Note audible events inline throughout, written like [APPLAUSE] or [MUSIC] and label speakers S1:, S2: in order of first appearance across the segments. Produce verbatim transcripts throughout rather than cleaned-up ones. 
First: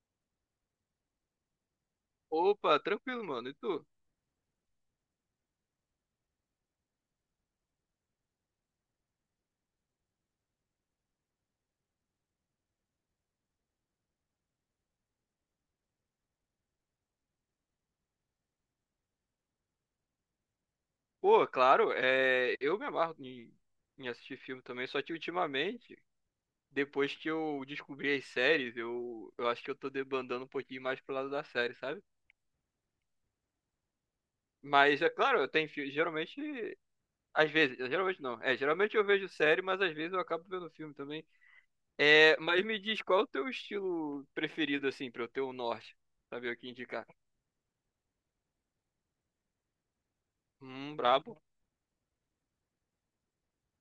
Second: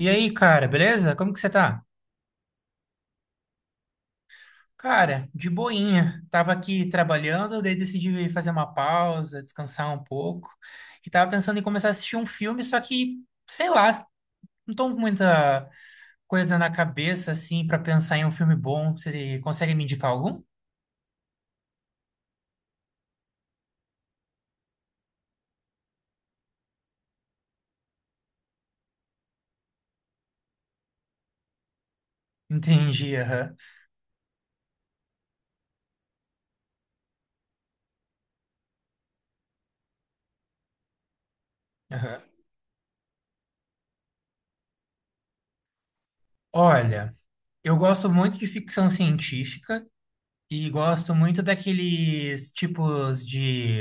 S1: E aí, cara, beleza? Como que você tá?
S2: Opa, tranquilo, mano. E tu?
S1: Cara, de boinha. Tava aqui trabalhando, daí decidi fazer uma pausa, descansar um pouco. E tava pensando em começar a assistir um filme, só que, sei lá, não tô com muita coisa na cabeça, assim, pra pensar em um filme bom. Você consegue me indicar algum?
S2: Pô, claro, é, eu me amarro em, em assistir filme também, só que ultimamente, depois que eu descobri as séries, eu, eu acho que eu tô debandando um pouquinho mais pro lado da série, sabe?
S1: [LAUGHS] Entendi, aham.
S2: Mas é claro, eu tenho filme, geralmente, às vezes, geralmente não. É, geralmente eu vejo série, mas às vezes eu acabo vendo filme também.
S1: Aham.
S2: É, mas me diz, qual é o teu estilo preferido, assim, pra eu ter um norte? Saber o que indicar.
S1: Olha, eu gosto muito de ficção científica e
S2: Hum,
S1: gosto
S2: brabo.
S1: muito daqueles tipos de.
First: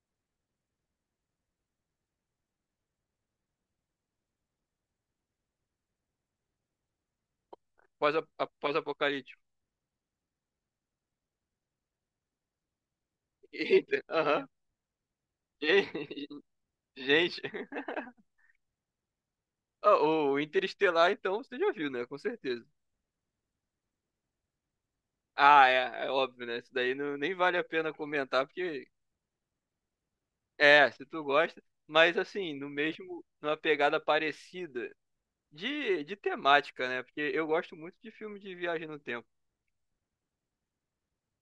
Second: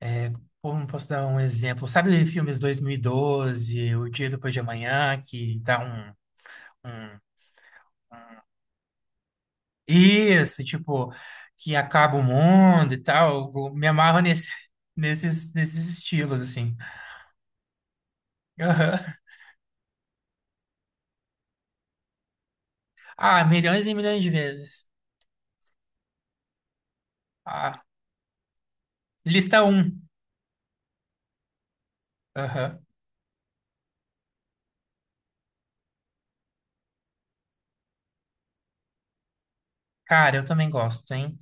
S1: É, como posso dar um exemplo? Sabe filmes dois mil e doze O Dia Depois de Amanhã, que dá um, um...
S2: Pós-apocalíptico. Pós-apocalíptico.
S1: Isso, tipo, que acaba o mundo e tal. Eu me
S2: Eita,
S1: amarro nesse,
S2: aham.
S1: [LAUGHS] nesses, nesses estilos,
S2: [LAUGHS]
S1: assim.
S2: Gente,
S1: Aham.
S2: ah, O Interestelar, então, você já viu, né? Com certeza.
S1: Ah, milhões e milhões de vezes.
S2: Ah, é, é óbvio, né? Isso daí não, nem vale a
S1: Ah,
S2: pena comentar, porque
S1: lista um.
S2: é, se tu gosta, mas assim, no
S1: Aham.
S2: mesmo, numa pegada parecida de, de temática, né? Porque eu gosto muito de filme de viagem no tempo.
S1: Cara, eu também gosto, hein?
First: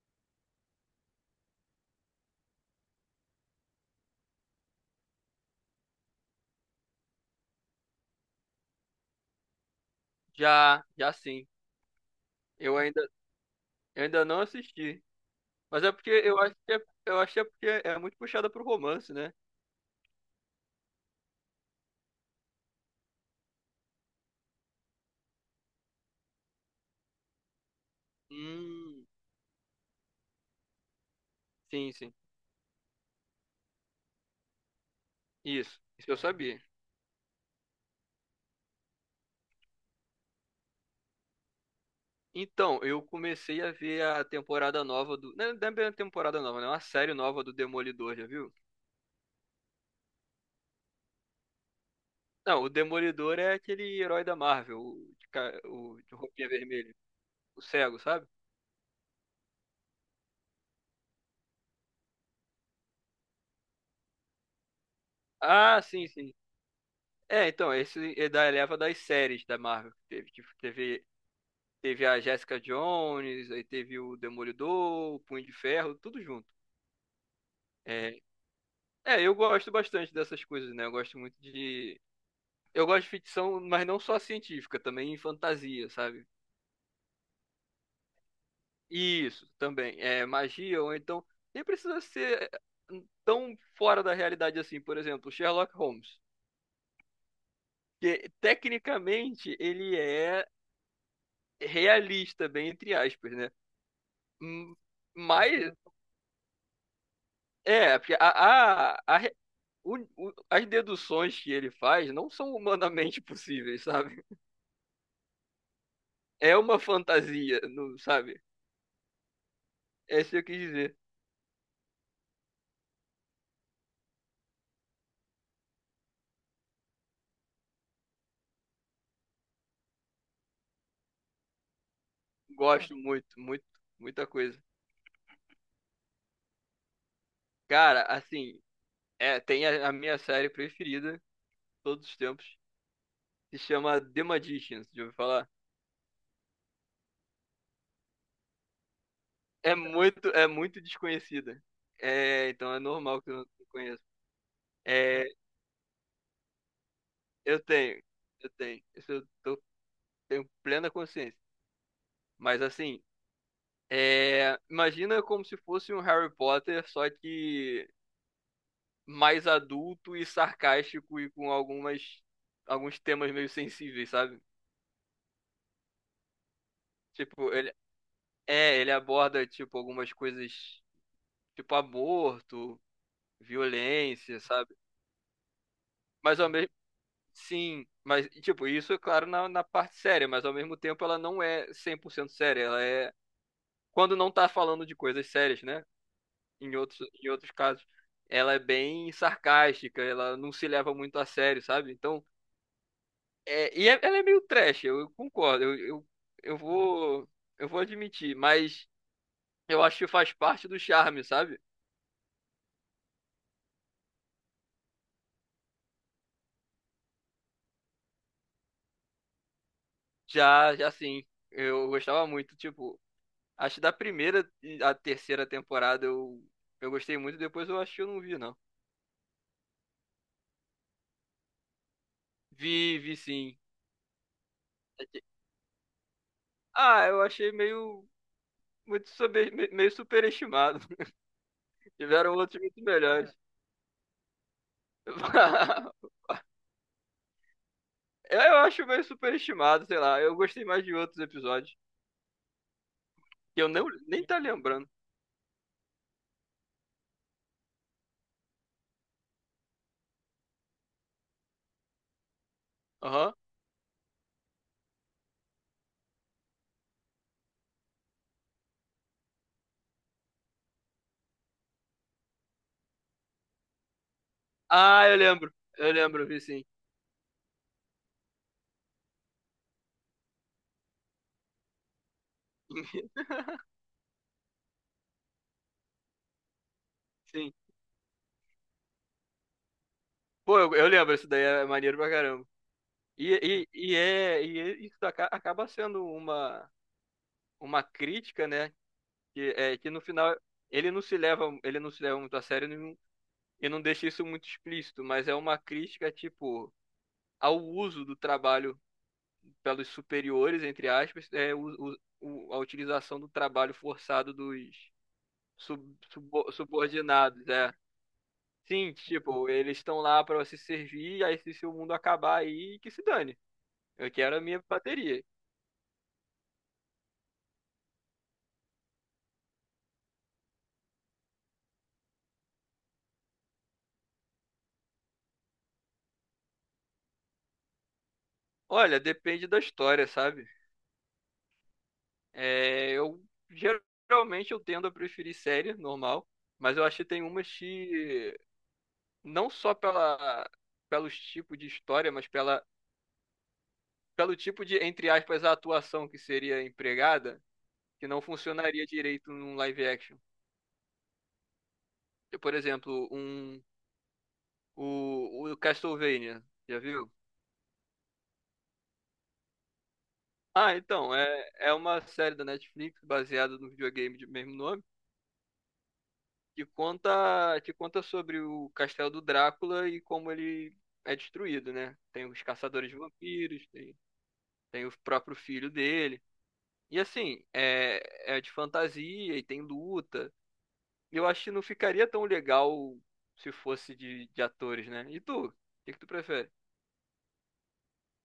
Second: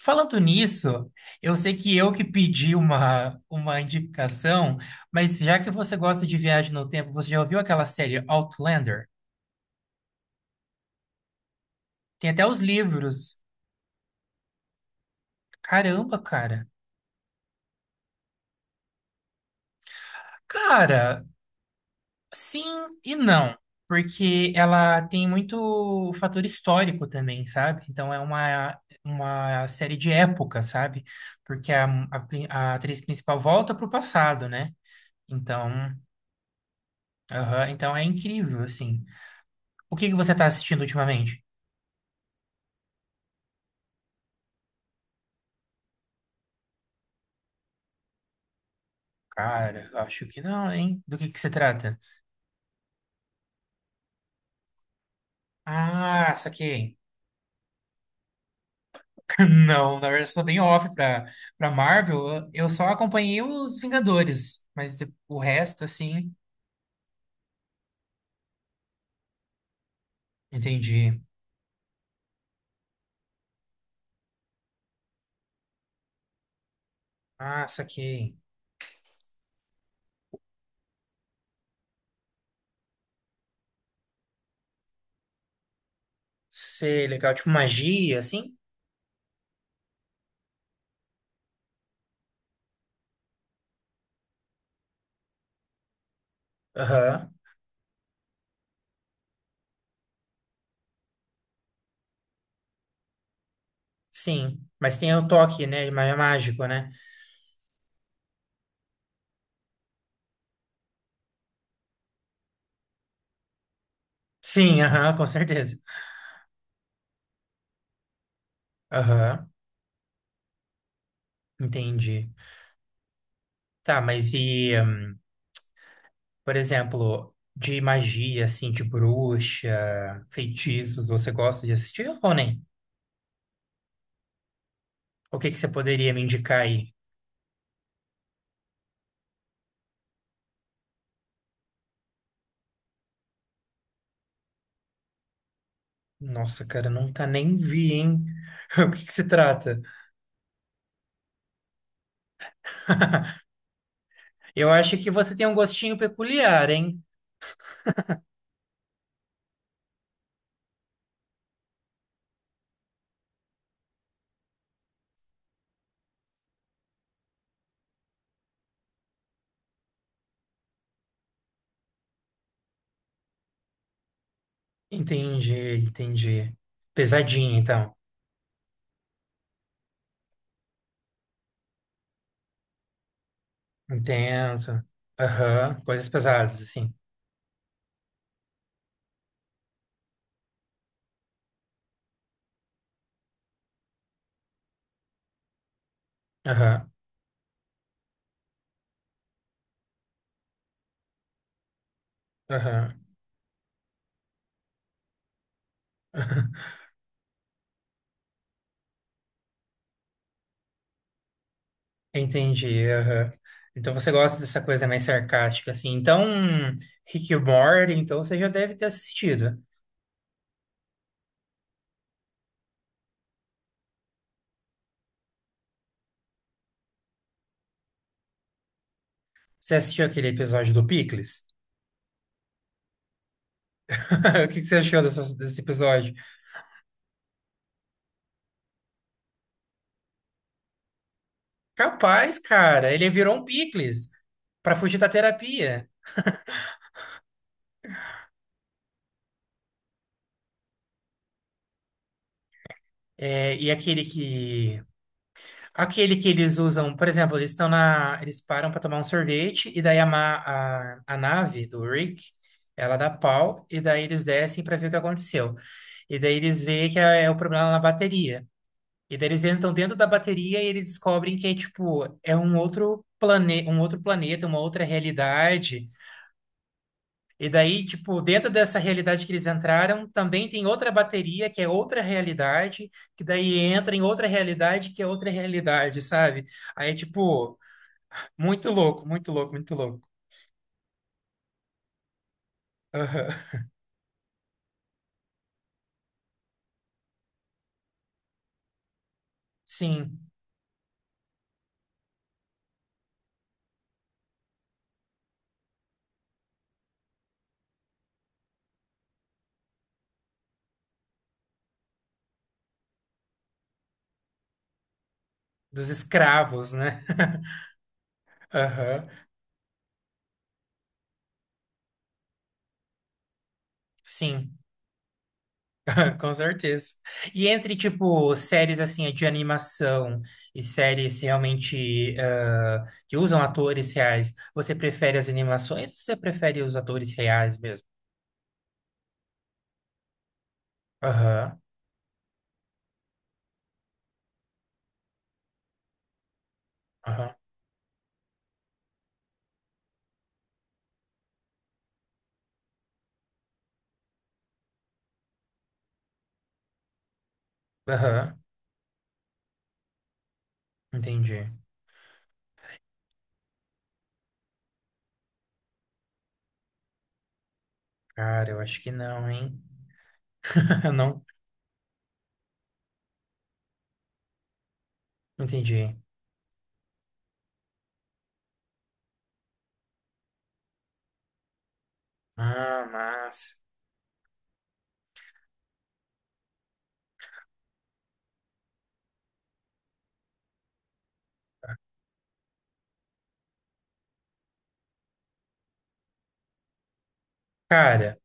S1: Falando nisso, eu sei que eu que pedi uma, uma indicação, mas já que você gosta de viagem no tempo, você já ouviu aquela série Outlander?
S2: Já, já sim.
S1: Tem até os
S2: Eu ainda,
S1: livros.
S2: eu ainda não assisti. Mas é porque
S1: Caramba,
S2: eu acho
S1: cara.
S2: que é, eu acho que é porque é muito puxada pro romance, né?
S1: Cara, sim e não. Porque ela tem muito fator histórico também, sabe? Então é uma,
S2: Hum,
S1: uma série de época, sabe? Porque a,
S2: sim, sim.
S1: a, pri- a atriz principal volta pro passado, né? Então,
S2: Isso. Isso eu sabia.
S1: aham, então é incrível, assim. O que que você tá assistindo ultimamente?
S2: Então, eu comecei a ver a temporada nova do. Não, não é bem a temporada nova, né? Uma série nova do Demolidor, já viu?
S1: Cara, acho que não, hein? Do que que se trata?
S2: Não, o Demolidor é aquele herói da Marvel, o de, ca- o de
S1: Ah,
S2: roupinha vermelha,
S1: saquei.
S2: o cego, sabe?
S1: Não, na verdade, eu sou bem off pra, pra Marvel. Eu só acompanhei os Vingadores, mas de- o
S2: Ah,
S1: resto,
S2: sim,
S1: assim,
S2: sim. É, então, esse é da leva das séries da Marvel. Que teve, tipo, teve,
S1: entendi.
S2: teve a Jessica Jones, aí teve o Demolidor, o Punho de Ferro, tudo junto.
S1: Ah,
S2: É,
S1: saquei.
S2: é, eu gosto bastante dessas coisas, né? Eu gosto muito de. Eu gosto de ficção, mas não só científica, também fantasia, sabe?
S1: Sei, legal. Tipo magia, assim?
S2: Isso, também. É magia, ou então. Nem precisa ser tão fora da realidade assim. Por exemplo, Sherlock Holmes.
S1: Aham,
S2: Que tecnicamente ele é realista, bem entre aspas, né?
S1: sim.
S2: Hum,
S1: Mas tem o toque,
S2: mas,
S1: né? Mas é mágico, né?
S2: é, porque a, a, a re- o- o- as deduções que ele faz não são humanamente [LAUGHS] possíveis, sabe?
S1: Sim, aham, com certeza.
S2: É uma fantasia, não, sabe?
S1: Aham,
S2: É isso que eu quis dizer.
S1: entendi. Tá, mas e, hum, por exemplo, de magia, assim, de bruxa, feitiços, você gosta de assistir ou nem?
S2: Gosto muito, muito, muita coisa.
S1: O que que você poderia me indicar aí?
S2: Cara, assim, é, tem a a minha série preferida todos os tempos. Se chama The Magicians, já ouviu falar?
S1: Nossa, cara, nunca nem vi, hein? [LAUGHS] O que que se
S2: É
S1: trata?
S2: muito, é muito desconhecida. É, então é normal que eu não conheça.
S1: Eu acho que
S2: É,
S1: você tem um gostinho peculiar, hein?
S2: eu tenho, eu tenho. Isso eu tô- tenho plena consciência. Mas assim, é, imagina como se fosse um Harry Potter, só que mais adulto e sarcástico e com algumas, alguns temas meio sensíveis, sabe?
S1: Entendi, entendi.
S2: Tipo,
S1: Pesadinho,
S2: ele,
S1: então.
S2: é, ele aborda, tipo, algumas coisas, tipo aborto, violência, sabe?
S1: Intenso. Aham, coisas
S2: Mas ao
S1: pesadas,
S2: mesmo
S1: assim.
S2: sim, mas, tipo, isso é claro na, na parte séria, mas ao mesmo tempo ela não é cem por cento séria. Ela é. Quando não tá falando de coisas sérias, né? Em
S1: Aham,
S2: outros, em outros casos, ela é bem sarcástica, ela não se leva muito a sério, sabe? Então,
S1: aham.
S2: é, e é- ela é meio trash, eu, eu concordo, eu, eu, eu
S1: [LAUGHS]
S2: vou, eu vou admitir, mas eu acho que faz parte do charme, sabe?
S1: Entendi, aham. Então você gosta dessa coisa mais sarcástica, assim. Então, Rick e Morty, então você já deve ter assistido.
S2: Já, já sim, eu gostava muito, tipo, acho que da primeira à terceira temporada eu, eu gostei muito, depois eu acho que eu não vi, não.
S1: Você assistiu aquele episódio do Pickles?
S2: Vi, vi sim.
S1: [LAUGHS] O que que você achou dessa- desse episódio?
S2: Ah, eu achei meio muito sobre- me- meio superestimado. [LAUGHS] Tiveram
S1: Capaz,
S2: outros muito
S1: cara, ele
S2: melhores.
S1: virou um picles para fugir da terapia.
S2: [LAUGHS] Eu eu acho meio superestimado, sei lá. Eu gostei mais de outros episódios
S1: É,
S2: que eu
S1: e
S2: não
S1: aquele
S2: nem tá
S1: que
S2: lembrando.
S1: aquele que eles usam, por exemplo, eles estão na eles param para tomar um sorvete e daí a, ma- a, a nave do Rick, ela dá
S2: Aham.
S1: pau e daí eles descem para ver o que aconteceu. E daí eles veem que é, é o problema na bateria. E daí eles entram dentro da bateria e eles descobrem que é tipo é um outro plane, um outro planeta, uma outra
S2: Ah, eu lembro.
S1: realidade.
S2: Eu lembro, vi sim.
S1: E daí, tipo, dentro dessa realidade que eles entraram, também tem outra bateria, que é outra realidade,
S2: [LAUGHS]
S1: que daí entra em outra realidade, que é outra realidade, sabe? Aí,
S2: Sim.
S1: tipo, muito louco, muito louco, muito louco.
S2: Pô, eu, eu lembro, isso daí é maneiro pra caramba.
S1: Aham.
S2: E, e, e é e é- isso aca- acaba sendo uma uma crítica, né? Que é que no
S1: Sim,
S2: final ele não se leva ele não se leva muito a sério e não deixa isso muito explícito, mas é uma crítica, tipo, ao uso do trabalho pelos superiores, entre aspas, é o, o- o- a utilização do trabalho forçado dos
S1: dos
S2: sub- subo-
S1: escravos, né?
S2: subordinados,
S1: [LAUGHS]
S2: é. Sim,
S1: Aham.
S2: tipo, eles estão lá para se servir, aí se, se o mundo acabar aí, que se dane. Eu quero a
S1: Sim,
S2: minha bateria.
S1: [LAUGHS] com certeza. E entre, tipo, séries, assim, de animação e séries realmente ah, que usam atores reais, você prefere as animações ou você prefere os atores reais mesmo?
S2: Olha, depende da história, sabe?
S1: Aham.
S2: É, eu geralmente eu tendo a preferir série normal, mas eu acho que tem
S1: Aham.
S2: umas que não só pela, pelos tipos de história, mas pela, pelo tipo de, entre aspas, atuação que seria empregada, que não
S1: Aham.
S2: funcionaria direito num live action.
S1: Entendi.
S2: Por exemplo, um, o, o Castlevania, já viu?
S1: Cara, eu acho que não, hein?
S2: Ah,
S1: [LAUGHS]
S2: então,
S1: Não,
S2: é, é uma série da Netflix baseada no videogame de mesmo nome,
S1: entendi.
S2: que conta, que conta sobre o castelo do Drácula e como ele é destruído, né? Tem os
S1: Ah,
S2: caçadores de
S1: mas,
S2: vampiros, tem, tem o próprio filho dele. E assim, é, é de fantasia e tem luta. Eu acho que não ficaria tão legal se fosse de, de atores, né? E tu? O que que tu prefere?
S1: cara.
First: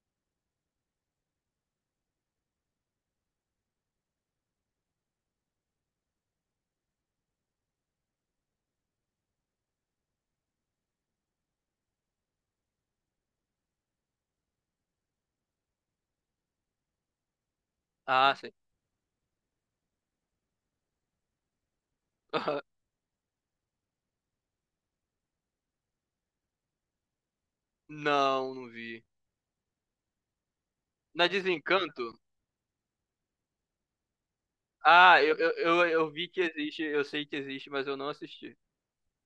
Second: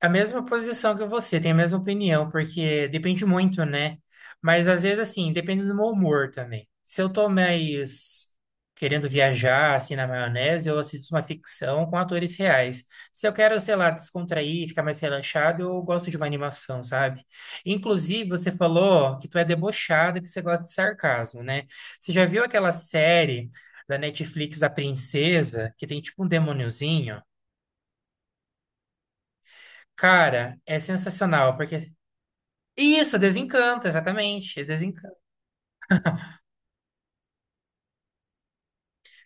S1: A mesma posição que você, tem a mesma opinião, porque depende muito, né? Mas às vezes, assim, depende do meu humor também. Se eu tô mais querendo viajar, assim, na maionese, eu assisto uma ficção com atores reais. Se eu quero, sei lá, descontrair, ficar mais relaxado, eu gosto de uma animação, sabe? Inclusive,
S2: Ah, sim.
S1: você falou que tu é debochada que você gosta de sarcasmo, né? Você já viu
S2: [LAUGHS]
S1: aquela série da Netflix da Princesa, que tem tipo um demôniozinho?
S2: Não, não vi.
S1: Cara, é
S2: Na
S1: sensacional, porque.
S2: Desencanto?
S1: Isso, Desencanto, exatamente, é Desencanto.
S2: Ah, eu, eu, eu, eu vi que existe, eu sei que existe, mas eu não assisti.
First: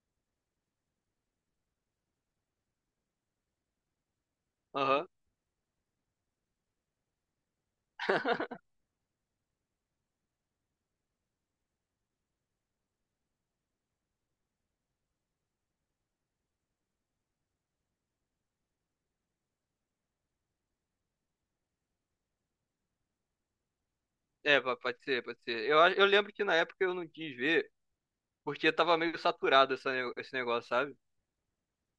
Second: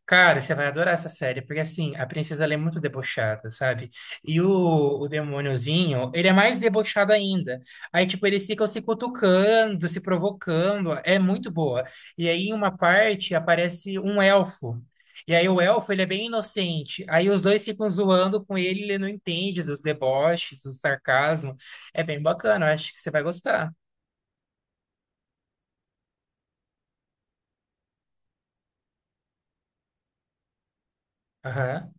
S1: Cara, você vai adorar essa série, porque assim, a princesa ela é muito debochada, sabe? E o,
S2: Aham.
S1: o demôniozinho, ele é mais debochado ainda. Aí, tipo, eles ficam se cutucando, se provocando, é muito boa. E aí, em uma parte, aparece um elfo. E aí, o elfo, ele é bem inocente. Aí, os dois ficam zoando com ele, ele não entende dos deboches, do sarcasmo. É bem bacana, eu acho que você vai gostar.
S2: É, pa- pode ser, pode ser. Eu, acho- eu lembro que na época eu não quis ver, porque tava meio saturado essa ne- esse negócio, sabe?
S1: Aham.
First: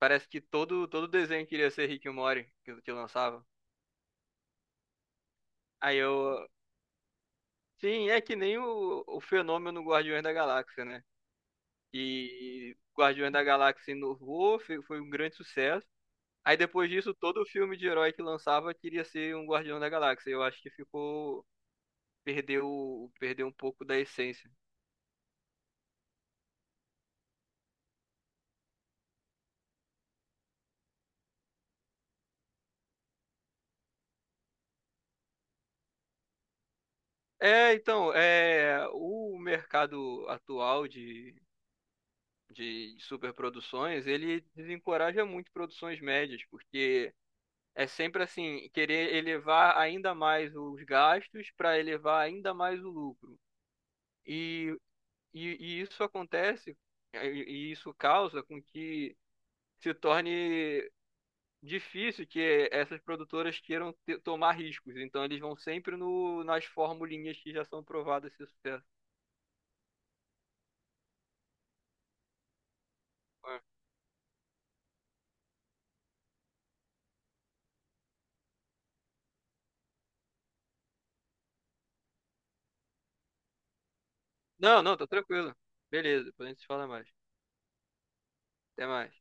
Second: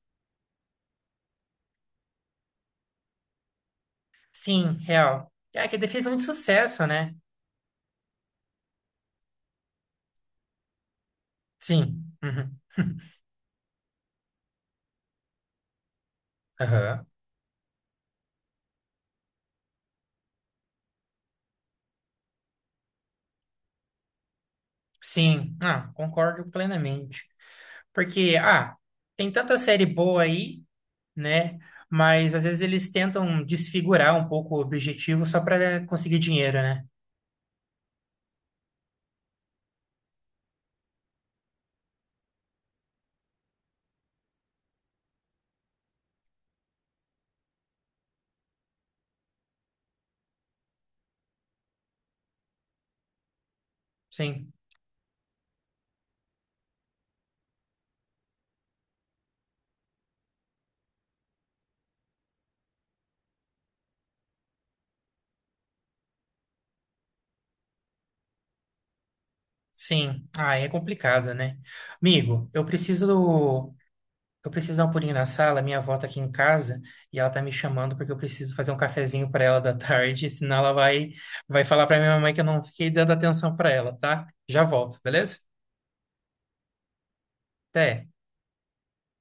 S2: Parece que todo, todo desenho queria ser Rick e Morty que, que lançava.
S1: Sim, real. É que ele
S2: Aí
S1: fez muito
S2: eu,
S1: sucesso, né?
S2: sim, é que nem o, o fenômeno Guardiões da Galáxia, né?
S1: Sim. Uhum.
S2: E
S1: [LAUGHS]
S2: Guardiões da Galáxia inovou, fe- foi um grande sucesso. Aí depois
S1: Aham.
S2: disso, todo filme de herói que lançava queria ser um Guardião da Galáxia. Eu acho que ficou, perdeu, perdeu um pouco da essência.
S1: Sim, ah, concordo plenamente. Porque, ah, tem tanta série boa aí, né? Mas às vezes eles tentam desfigurar um pouco o objetivo só para conseguir dinheiro, né?
S2: É, então, é, o mercado atual de, de superproduções, ele desencoraja muito produções médias, porque é sempre assim, querer elevar ainda mais os gastos para elevar ainda mais o lucro.
S1: Sim,
S2: E, e, e isso acontece, é, e e isso causa com que se torne difícil que essas produtoras queiram te- tomar riscos. Então eles vão sempre no, nas formulinhas que já são provadas esse sucesso.
S1: sim. Ah, é complicado, né? Amigo, eu
S2: É.
S1: preciso Eu preciso dar um pulinho na sala, minha avó tá aqui em casa e ela tá me chamando porque eu preciso fazer um cafezinho pra ela da [LAUGHS] tarde, senão ela vai vai falar pra minha mamãe que eu não fiquei dando atenção pra ela, tá? Já
S2: Não, não,
S1: volto,
S2: tá
S1: beleza?
S2: tranquilo. Beleza, depois a gente se fala mais.
S1: Até.
S2: Até mais.